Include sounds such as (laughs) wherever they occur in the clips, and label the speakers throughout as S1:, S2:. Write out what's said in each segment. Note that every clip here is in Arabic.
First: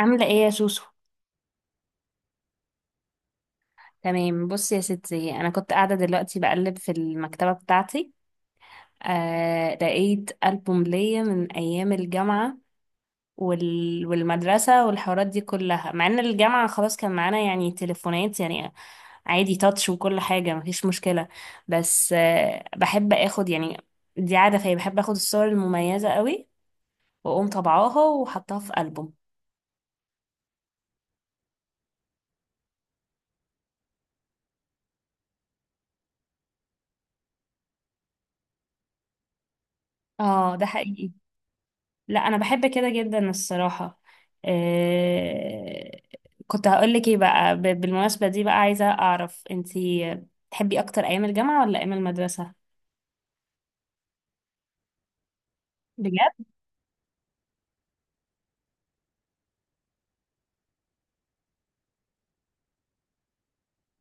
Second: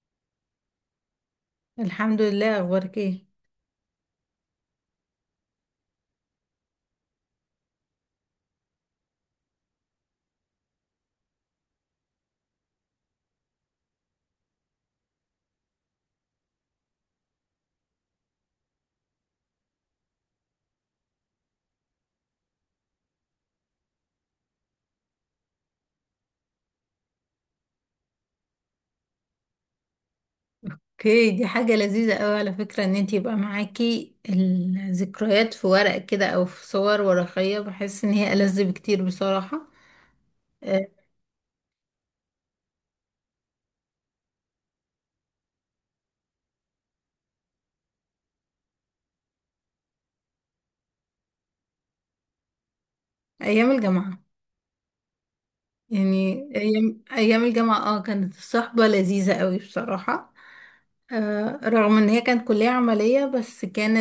S1: عاملة ايه يا سوسو؟
S2: الحمد لله. اخبارك ايه؟
S1: تمام. بصي يا ستي، انا كنت قاعدة دلوقتي بقلب في المكتبة بتاعتي. لقيت ألبوم ليا من ايام الجامعة والمدرسة والحوارات دي كلها، مع ان الجامعة خلاص كان معانا يعني تليفونات يعني، عادي، تاتش وكل حاجة، مفيش مشكلة. بس بحب اخد يعني، دي عادة فيا، بحب اخد الصور المميزة قوي واقوم طبعاها وحطها في ألبوم.
S2: اوكي، دي حاجة لذيذة قوي على فكرة، ان انت يبقى معاكي الذكريات في ورق كده او في صور ورقية. بحس ان هي ألذ بكتير بصراحة.
S1: اه ده
S2: آه،
S1: حقيقي. لا انا بحب كده جدا الصراحه. آه... كنت هقول لك ايه بقى، بالمناسبه دي بقى عايزه اعرف انتي تحبي اكتر ايام الجامعه ولا ايام المدرسه؟
S2: ايام الجامعة.
S1: بجد؟
S2: يعني ايام الجامعة، اه كانت الصحبة لذيذة قوي بصراحة. رغم ان هي كانت كلية عملية، بس كان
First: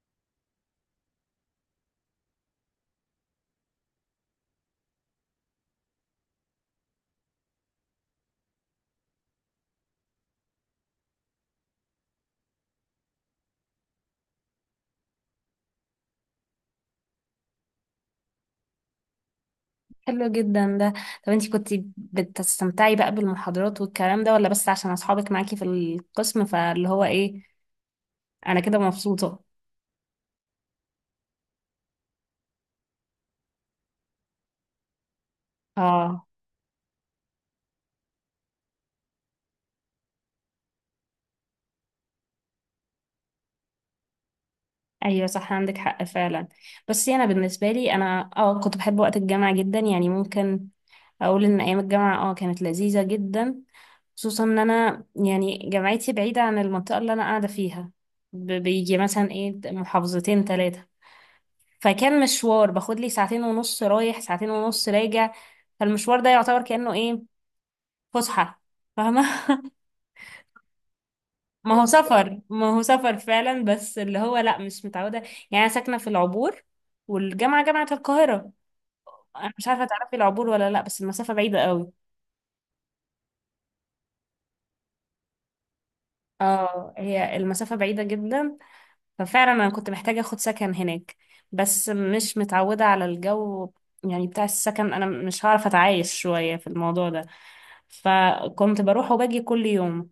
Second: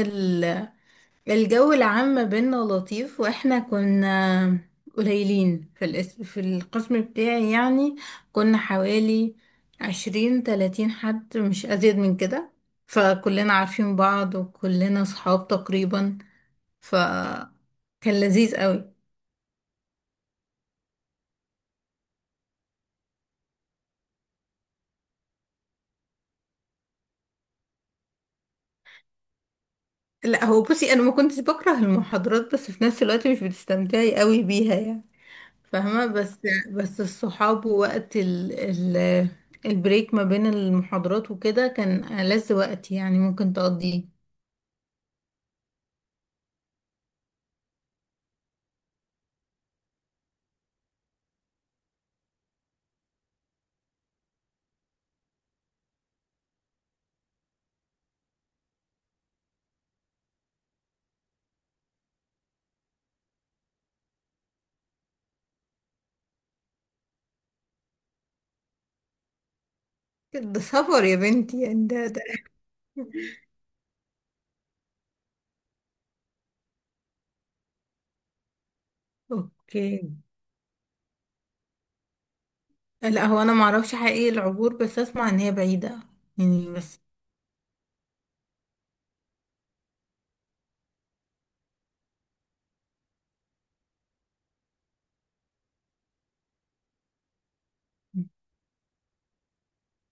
S2: الجو العام ما بينا لطيف، واحنا كنا قليلين في القسم بتاعي يعني. كنا حوالي 20 30 حد، مش ازيد من كده. فكلنا عارفين بعض وكلنا صحاب تقريبا، فكان لذيذ قوي.
S1: حلو جدا ده. طب انتي كنتي بتستمتعي بقى بالمحاضرات والكلام ده ولا بس عشان اصحابك معاكي في القسم؟ فاللي هو ايه، انا كده مبسوطه.
S2: لا، هو بصي، انا ما كنتش بكره المحاضرات، بس في نفس الوقت مش بتستمتعي قوي بيها يعني، فاهمة؟
S1: اه.
S2: بس الصحاب ووقت ال ال البريك ما بين المحاضرات وكده كان ألذ وقت يعني ممكن تقضيه.
S1: ايوه صح، عندك حق فعلا. بس انا بالنسبه لي انا كنت بحب وقت الجامعه جدا، يعني ممكن اقول ان ايام الجامعه كانت لذيذه جدا، خصوصا ان انا يعني جامعتي بعيده عن المنطقه اللي انا قاعده فيها. بيجي مثلا ايه، محافظتين ثلاثه. فكان مشوار، باخد لي ساعتين ونص رايح ساعتين ونص راجع. فالمشوار ده يعتبر كانه ايه، فسحه، فاهمه.
S2: ده سفر يا بنتي،
S1: ما هو
S2: يعني ده
S1: سفر، ما هو سفر فعلا، بس اللي هو لا مش متعودة. يعني أنا ساكنة في العبور والجامعة جامعة القاهرة. أنا مش عارفة
S2: اوكي.
S1: تعرفي العبور ولا لا، بس المسافة بعيدة قوي.
S2: لا، هو انا معرفش حقيقي العبور، بس اسمع ان هي بعيدة يعني
S1: اه
S2: بس.
S1: هي المسافة بعيدة جدا. ففعلا أنا كنت محتاجة أخد سكن هناك، بس مش متعودة على الجو يعني بتاع السكن، أنا مش هعرف أتعايش شوية في الموضوع ده. فكنت بروح وباجي كل يوم.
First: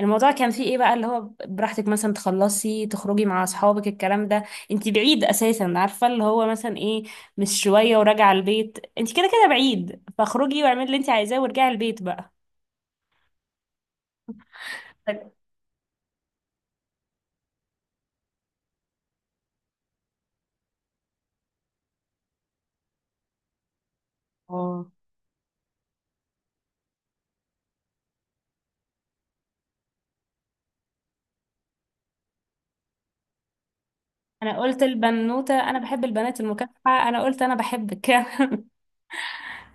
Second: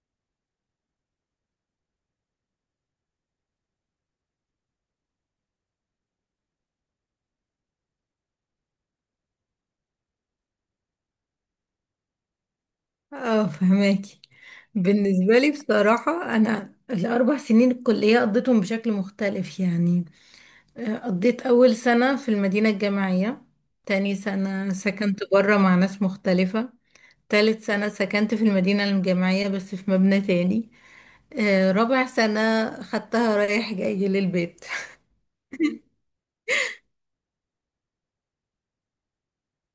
S1: الموضوع كان فيه ايه بقى، اللي هو براحتك، مثلا تخلصي تخرجي مع اصحابك الكلام ده. انتي بعيد اساسا، عارفه اللي هو مثلا ايه، مش شويه وراجعه البيت، انتي كده كده بعيد فاخرجي واعملي اللي انتي عايزاه وارجعي البيت بقى.
S2: اه، فهماكي. بالنسبة لي بصراحة، أنا الأربع سنين الكلية قضيتهم بشكل مختلف يعني. قضيت أول سنة في المدينة الجامعية، تاني سنة
S1: اه.
S2: سكنت برا مع ناس مختلفة، تالت سنة سكنت في المدينة الجامعية بس في مبنى تاني. رابع سنة خدتها رايح جاي
S1: انا
S2: للبيت.
S1: قلت البنوته انا بحب البنات المكافحه، انا قلت انا بحبك. (laughs)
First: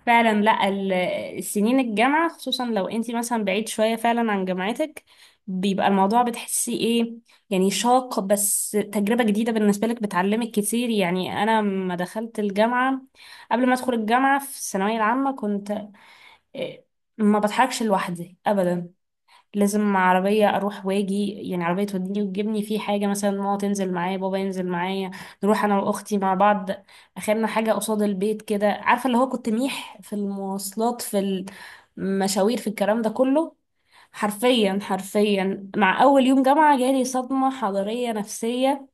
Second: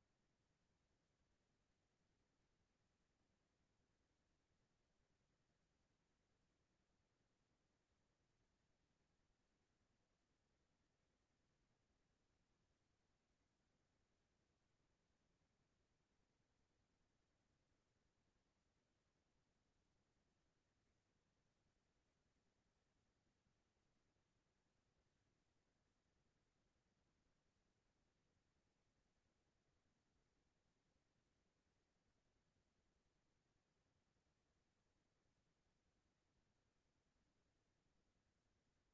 S1: فعلا. لا السنين الجامعة، خصوصا لو انتي مثلا بعيد شوية فعلا عن جامعتك، بيبقى الموضوع بتحسي ايه يعني، شاق بس تجربة جديدة بالنسبة لك، بتعلمك كتير. يعني انا لما دخلت الجامعة، قبل ما ادخل الجامعة في الثانوية العامة كنت إيه، ما بتحركش لوحدي ابدا، لازم عربية أروح واجي، يعني عربية توديني وتجيبني في حاجة، مثلا ماما تنزل معايا بابا ينزل معايا، نروح أنا وأختي مع بعض. أخرنا حاجة قصاد البيت كده، عارفة اللي هو كنت ميح في المواصلات، في المشاوير، في الكلام ده كله. حرفيا حرفيا مع أول يوم جامعة جالي صدمة حضارية نفسية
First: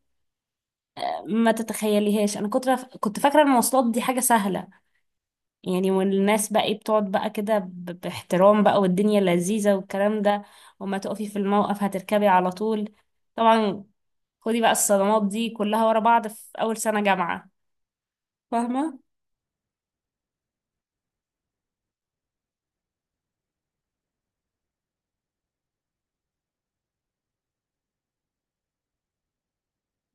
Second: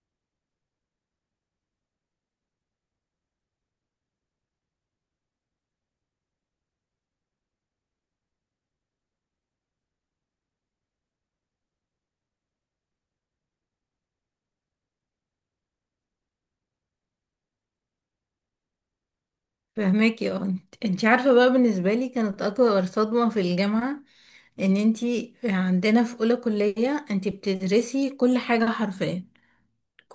S1: ما تتخيليهاش. أنا كنت فاكرة المواصلات دي حاجة سهلة يعني، والناس بقى ايه بتقعد بقى كده باحترام بقى والدنيا لذيذة والكلام ده، وما تقفي في الموقف هتركبي على طول طبعا. خدي بقى الصدمات دي كلها ورا بعض في أول سنة جامعة. فاهمة؟
S2: (laughs) فهماكي. اه، انت انتي عارفة بقى، بالنسبة لي كانت أكبر صدمة في الجامعة ان انتي عندنا في أولى كلية انتي بتدرسي كل حاجة حرفيا،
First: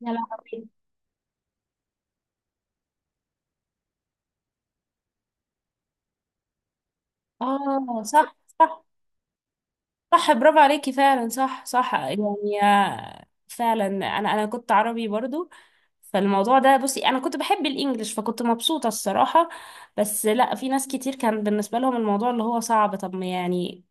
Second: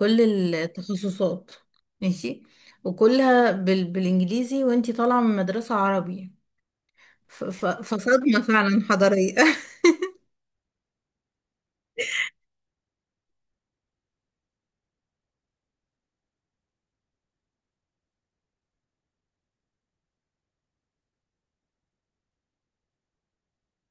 S1: يا لهوي.
S2: التخصصات ماشي، وكلها بالإنجليزي، وانتي طالعة من مدرسة عربي.
S1: اه صح
S2: فصدمة فعلا
S1: صح.
S2: حضارية. (laughs)
S1: صح برافو عليكي فعلا، صح صح. يعني فعلا انا كنت عربي برضو، فالموضوع ده بصي انا كنت بحب الانجليش فكنت مبسوطة الصراحة. بس لا، في ناس كتير كان بالنسبة لهم الموضوع اللي هو صعب. طب ما يعني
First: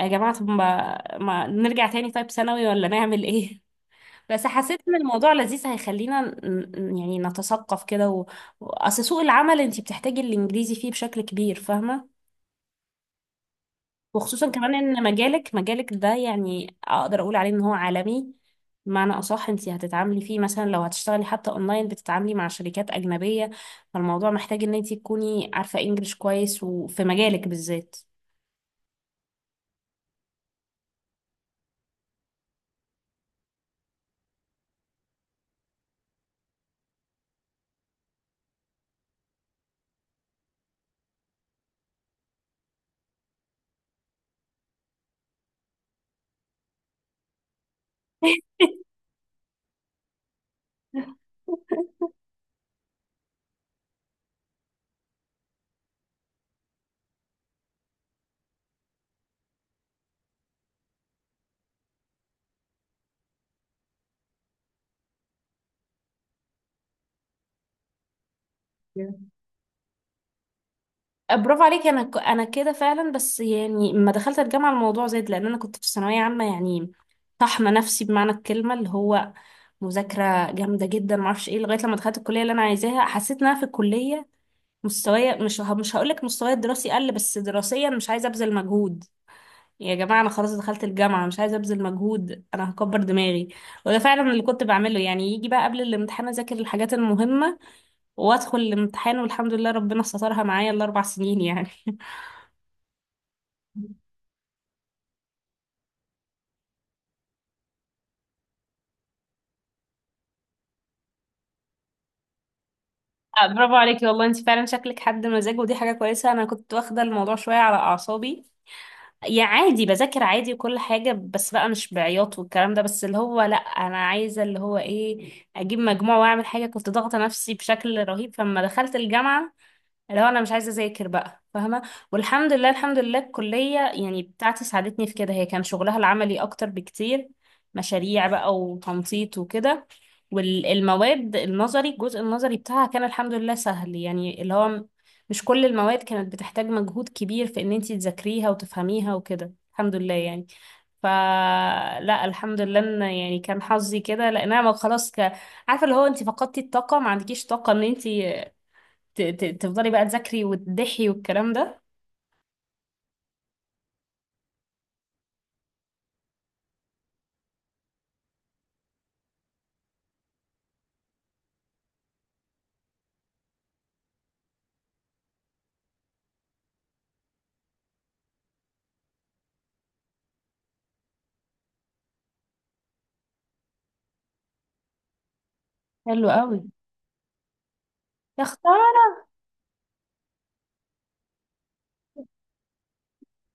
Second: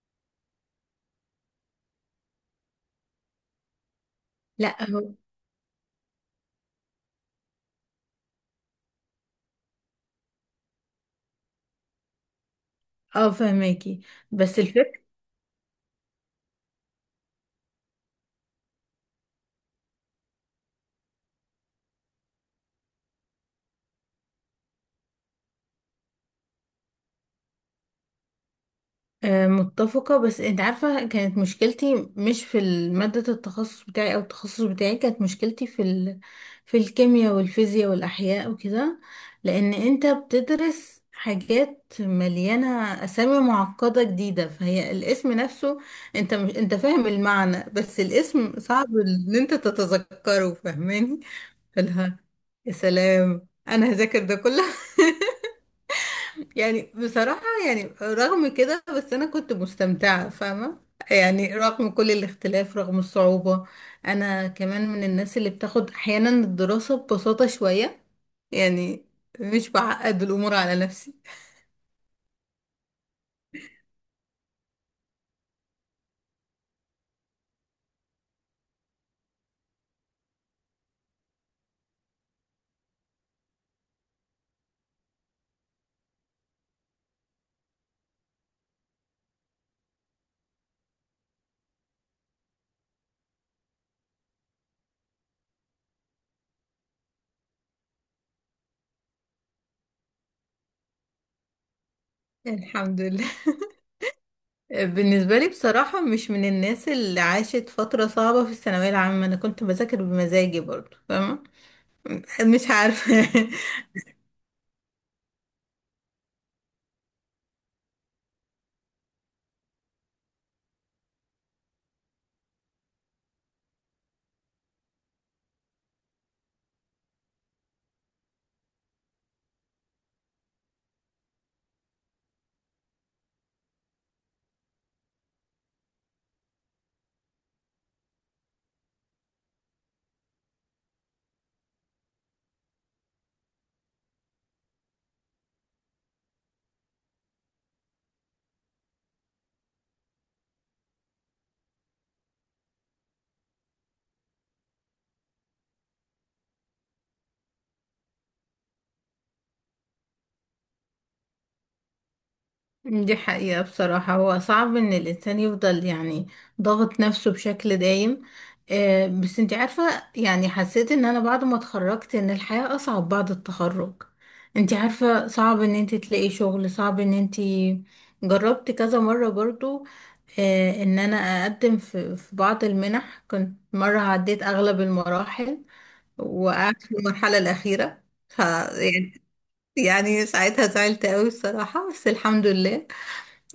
S1: يا جماعة، طب ما نرجع تاني طيب ثانوي، ولا نعمل ايه؟ (laughs) بس
S2: لا
S1: حسيت ان
S2: هو-
S1: الموضوع لذيذ هيخلينا ن- يعني نتثقف كده اصل سوق العمل انت بتحتاجي الانجليزي فيه بشكل كبير، فاهمة.
S2: اه، فهماكي.
S1: وخصوصا
S2: بس
S1: كمان ان
S2: الفكرة،
S1: مجالك، مجالك ده يعني اقدر اقول عليه ان هو عالمي. بمعنى اصح انت هتتعاملي فيه مثلا لو هتشتغلي حتى اونلاين، بتتعاملي مع شركات اجنبية، فالموضوع محتاج ان انت تكوني عارفة انجليش كويس، وفي مجالك بالذات.
S2: متفقة. بس انت عارفة، كانت مشكلتي مش في مادة التخصص بتاعي، او التخصص بتاعي كانت مشكلتي في الكيمياء والفيزياء والاحياء وكده، لان انت بتدرس حاجات مليانة اسامي معقدة جديدة. فهي الاسم نفسه، انت مش... انت فاهم المعنى، بس الاسم صعب ان انت تتذكره، فاهماني؟ فالها يا سلام، انا هذاكر ده كله يعني. بصراحة يعني رغم كده، بس أنا كنت مستمتعة فاهمة. يعني رغم كل الاختلاف، رغم الصعوبة. أنا كمان من الناس اللي بتاخد أحيانا الدراسة ببساطة شوية يعني، مش بعقد الأمور على نفسي
S1: برافو عليكي. انا انا كده فعلا، بس يعني لما دخلت الجامعه الموضوع زاد، لان انا كنت في ثانويه عامه يعني طحنه نفسي بمعنى الكلمه، اللي هو مذاكره جامده جدا ما اعرفش ايه، لغايه لما دخلت الكليه اللي انا عايزاها حسيت ان انا في الكليه مستوايا مش هقول لك مستواي الدراسي قل، بس دراسيا مش عايزه ابذل مجهود. يا جماعه انا خلاص دخلت الجامعه مش عايزه ابذل مجهود، انا هكبر دماغي. وده فعلا اللي كنت بعمله، يعني يجي بقى قبل الامتحان اذاكر الحاجات المهمه وادخل الامتحان، والحمد لله ربنا سترها معايا الاربع سنين يعني.
S2: يعني. الحمد لله. (laughs)
S1: (laughs)
S2: بالنسبة لي بصراحة، مش من الناس اللي عاشت فترة صعبة في الثانوية العامة. أنا كنت بذاكر بمزاجي برضو فاهمة. مش عارفة. (laughs)
S1: برافو عليكي والله، انت فعلا شكلك حد مزاج، ودي حاجة كويسة. انا كنت واخدة الموضوع شوية على اعصابي، يا عادي بذاكر عادي وكل حاجة، بس بقى مش بعياط والكلام ده، بس اللي هو لا انا عايزة اللي هو ايه، اجيب مجموع واعمل حاجة، كنت ضاغطة نفسي بشكل رهيب. فلما دخلت الجامعة اللي هو انا مش عايزه اذاكر بقى، فاهمه. والحمد لله، الحمد لله الكليه يعني بتاعتي ساعدتني في كده، هي كان شغلها العملي اكتر بكتير، مشاريع بقى وتنطيط وكده. والمواد النظري، الجزء النظري بتاعها كان الحمد لله سهل يعني، اللي هو مش كل المواد كانت بتحتاج مجهود كبير في ان انتي تذاكريها وتفهميها وكده، الحمد لله يعني. فلا الحمد لله ان يعني كان حظي كده، لان انا عارفه اللي هو انت فقدتي الطاقه، ما عندكيش طاقه ان انت تفضلي بقى تذاكري وتضحي والكلام ده.
S2: دي حقيقة بصراحة. هو صعب ان الانسان يفضل يعني ضاغط نفسه بشكل دايم. بس انت عارفة، يعني حسيت ان انا بعد ما اتخرجت ان الحياة اصعب بعد التخرج. انت عارفة صعب ان انت تلاقي شغل، صعب ان انت جربت كذا مرة برضو. ان انا اقدم في بعض المنح، كنت مرة عديت اغلب المراحل،
S1: حلو قوي.
S2: وقعدت في المرحلة الاخيرة. ف
S1: يا اختار.
S2: يعني، يعني ساعتها زعلت قوي بصراحة، بس الحمد لله.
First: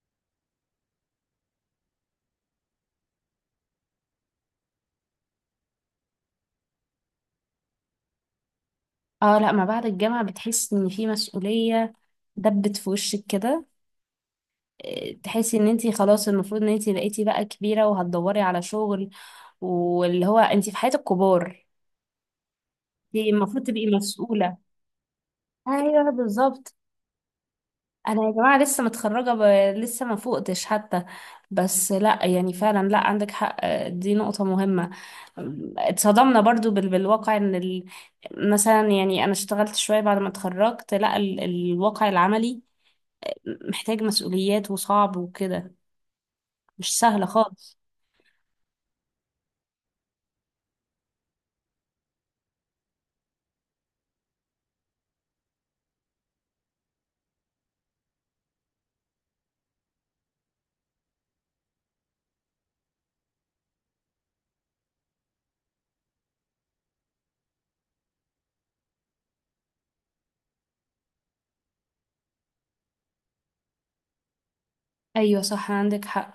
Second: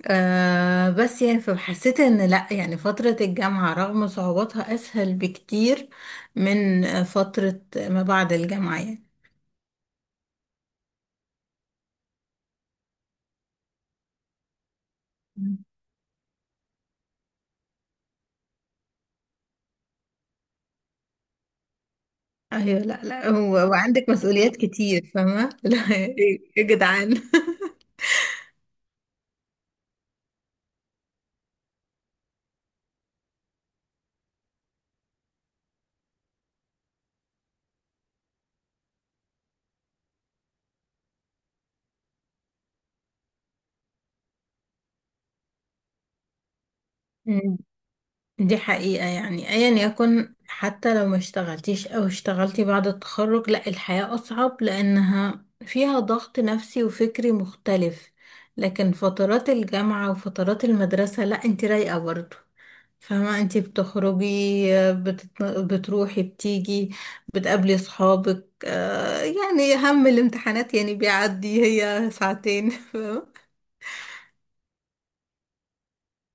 S2: آه، بس يعني فحسيت ان لا، يعني فترة الجامعة رغم صعوباتها اسهل بكتير من فترة ما بعد الجامعة يعني.
S1: اه لا، ما بعد الجامعة بتحسي ان في مسؤولية دبت في وشك كده. تحسي
S2: مم.
S1: ان انتي خلاص المفروض ان انتي بقيتي بقى كبيرة وهتدوري على شغل، واللي هو انتي في حياة الكبار.
S2: ايوه. لا لا
S1: انتي المفروض
S2: هو-
S1: تبقي
S2: وعندك مسؤوليات
S1: مسؤولة.
S2: كتير فاهمة. (laughs) لا
S1: ايوه
S2: ايه يا
S1: بالظبط.
S2: جدعان.
S1: انا يا جماعه لسه ما فوقتش حتى. بس لا يعني فعلا، لا عندك حق، دي نقطه مهمه. اتصدمنا برضو بالواقع، ان مثلا يعني انا اشتغلت شويه بعد ما اتخرجت لا، الواقع العملي محتاج مسؤوليات وصعب وكده، مش سهله
S2: مم.
S1: خالص.
S2: (laughs) دي حقيقة، يعني ايا يكن، حتى لو ما اشتغلتيش او اشتغلتي بعد التخرج، لا الحياة اصعب لانها فيها ضغط نفسي وفكري مختلف. لكن فترات الجامعة وفترات المدرسة، لا انت رايقة برضه. فاهمة، انتي بتخرجي، بتروحي بتيجي، بتقابلي صحابك. آه، يعني هم الامتحانات يعني بيعدي، هي ساعتين فاهمة.
S1: ايوه صح عندك حق.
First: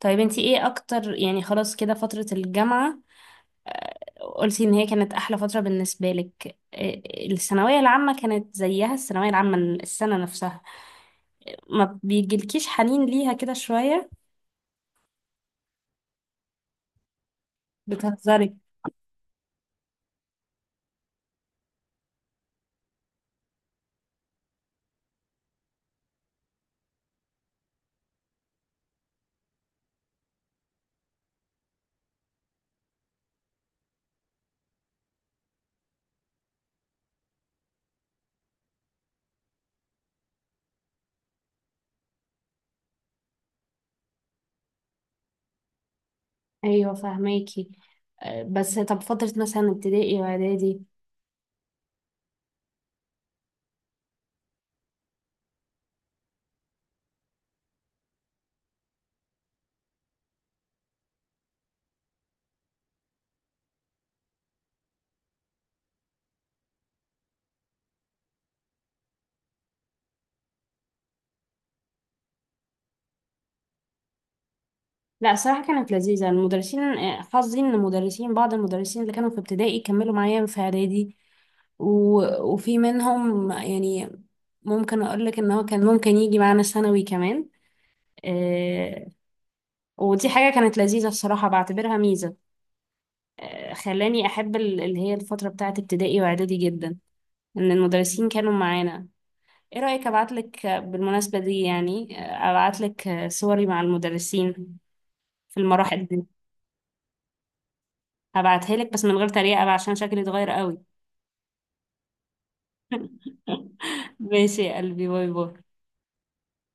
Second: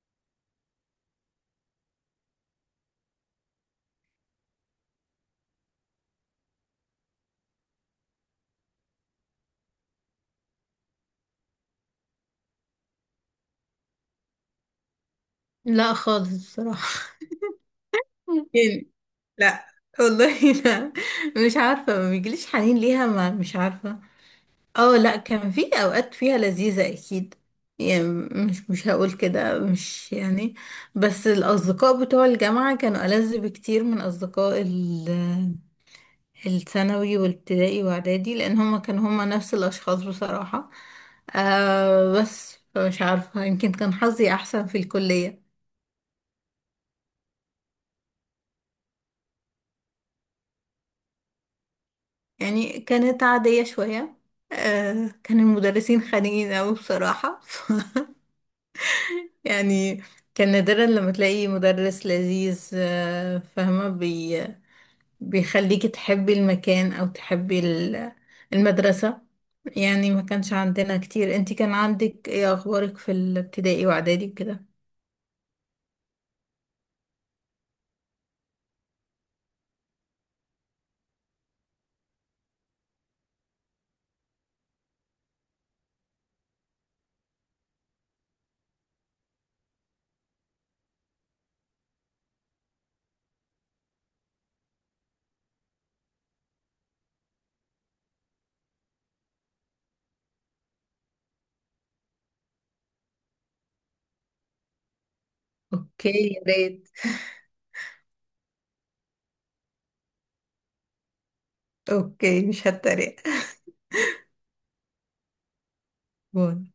S1: طيب انتي ايه اكتر يعني، خلاص كده فتره الجامعه قلتي ان هي كانت احلى فتره بالنسبه لك، الثانويه العامه كانت زيها، الثانويه العامه السنه نفسها ما بيجيلكيش حنين ليها كده شويه؟
S2: لا خالص بصراحة. (laughs)
S1: بتهزري.
S2: يعني لا. والله لا، مش عارفة، ما بيجيليش حنين ليها، ما مش عارفة. اه لا، كان في اوقات فيها لذيذة اكيد يعني. مش هقول كده، مش يعني. بس الاصدقاء بتوع الجامعة كانوا ألذ بكتير من اصدقاء الثانوي والابتدائي واعدادي، لان هما كانوا هما نفس الاشخاص بصراحة. آه، بس مش عارفة، يمكن كان حظي احسن في الكلية.
S1: ايوه فهماكي. بس طب فتره مثلا ابتدائي واعدادي؟
S2: يعني كانت عادية شوية. آه، كان المدرسين خانقين اوي بصراحة. (laughs) يعني كان نادرا لما تلاقي مدرس لذيذ. فاهمة، بي بيخليكي تحبي المكان أو تحبي المدرسة يعني. ما كانش عندنا كتير. انتي كان عندك ايه اخبارك في الابتدائي واعدادي وكده؟
S1: لا صراحه كانت لذيذه المدرسين. حظي ان المدرسين، بعض المدرسين اللي كانوا في ابتدائي كملوا معايا في اعدادي وفي منهم يعني ممكن اقول لك ان هو كان ممكن يجي معانا ثانوي كمان. آه، ودي حاجة كانت لذيذة الصراحة، بعتبرها ميزة. خلاني أحب اللي هي الفترة بتاعة ابتدائي وإعدادي جدا، إن المدرسين كانوا معانا. إيه رأيك أبعتلك، بالمناسبة دي يعني، أبعتلك صوري مع المدرسين في المراحل
S2: اوكي
S1: دي؟
S2: يا ريت.
S1: هبعتها لك بس من غير تريقة بقى عشان شكلي اتغير قوي.
S2: اوكي مش هتريق.
S1: (laughs) ماشي يا قلبي، باي باي.
S2: باي.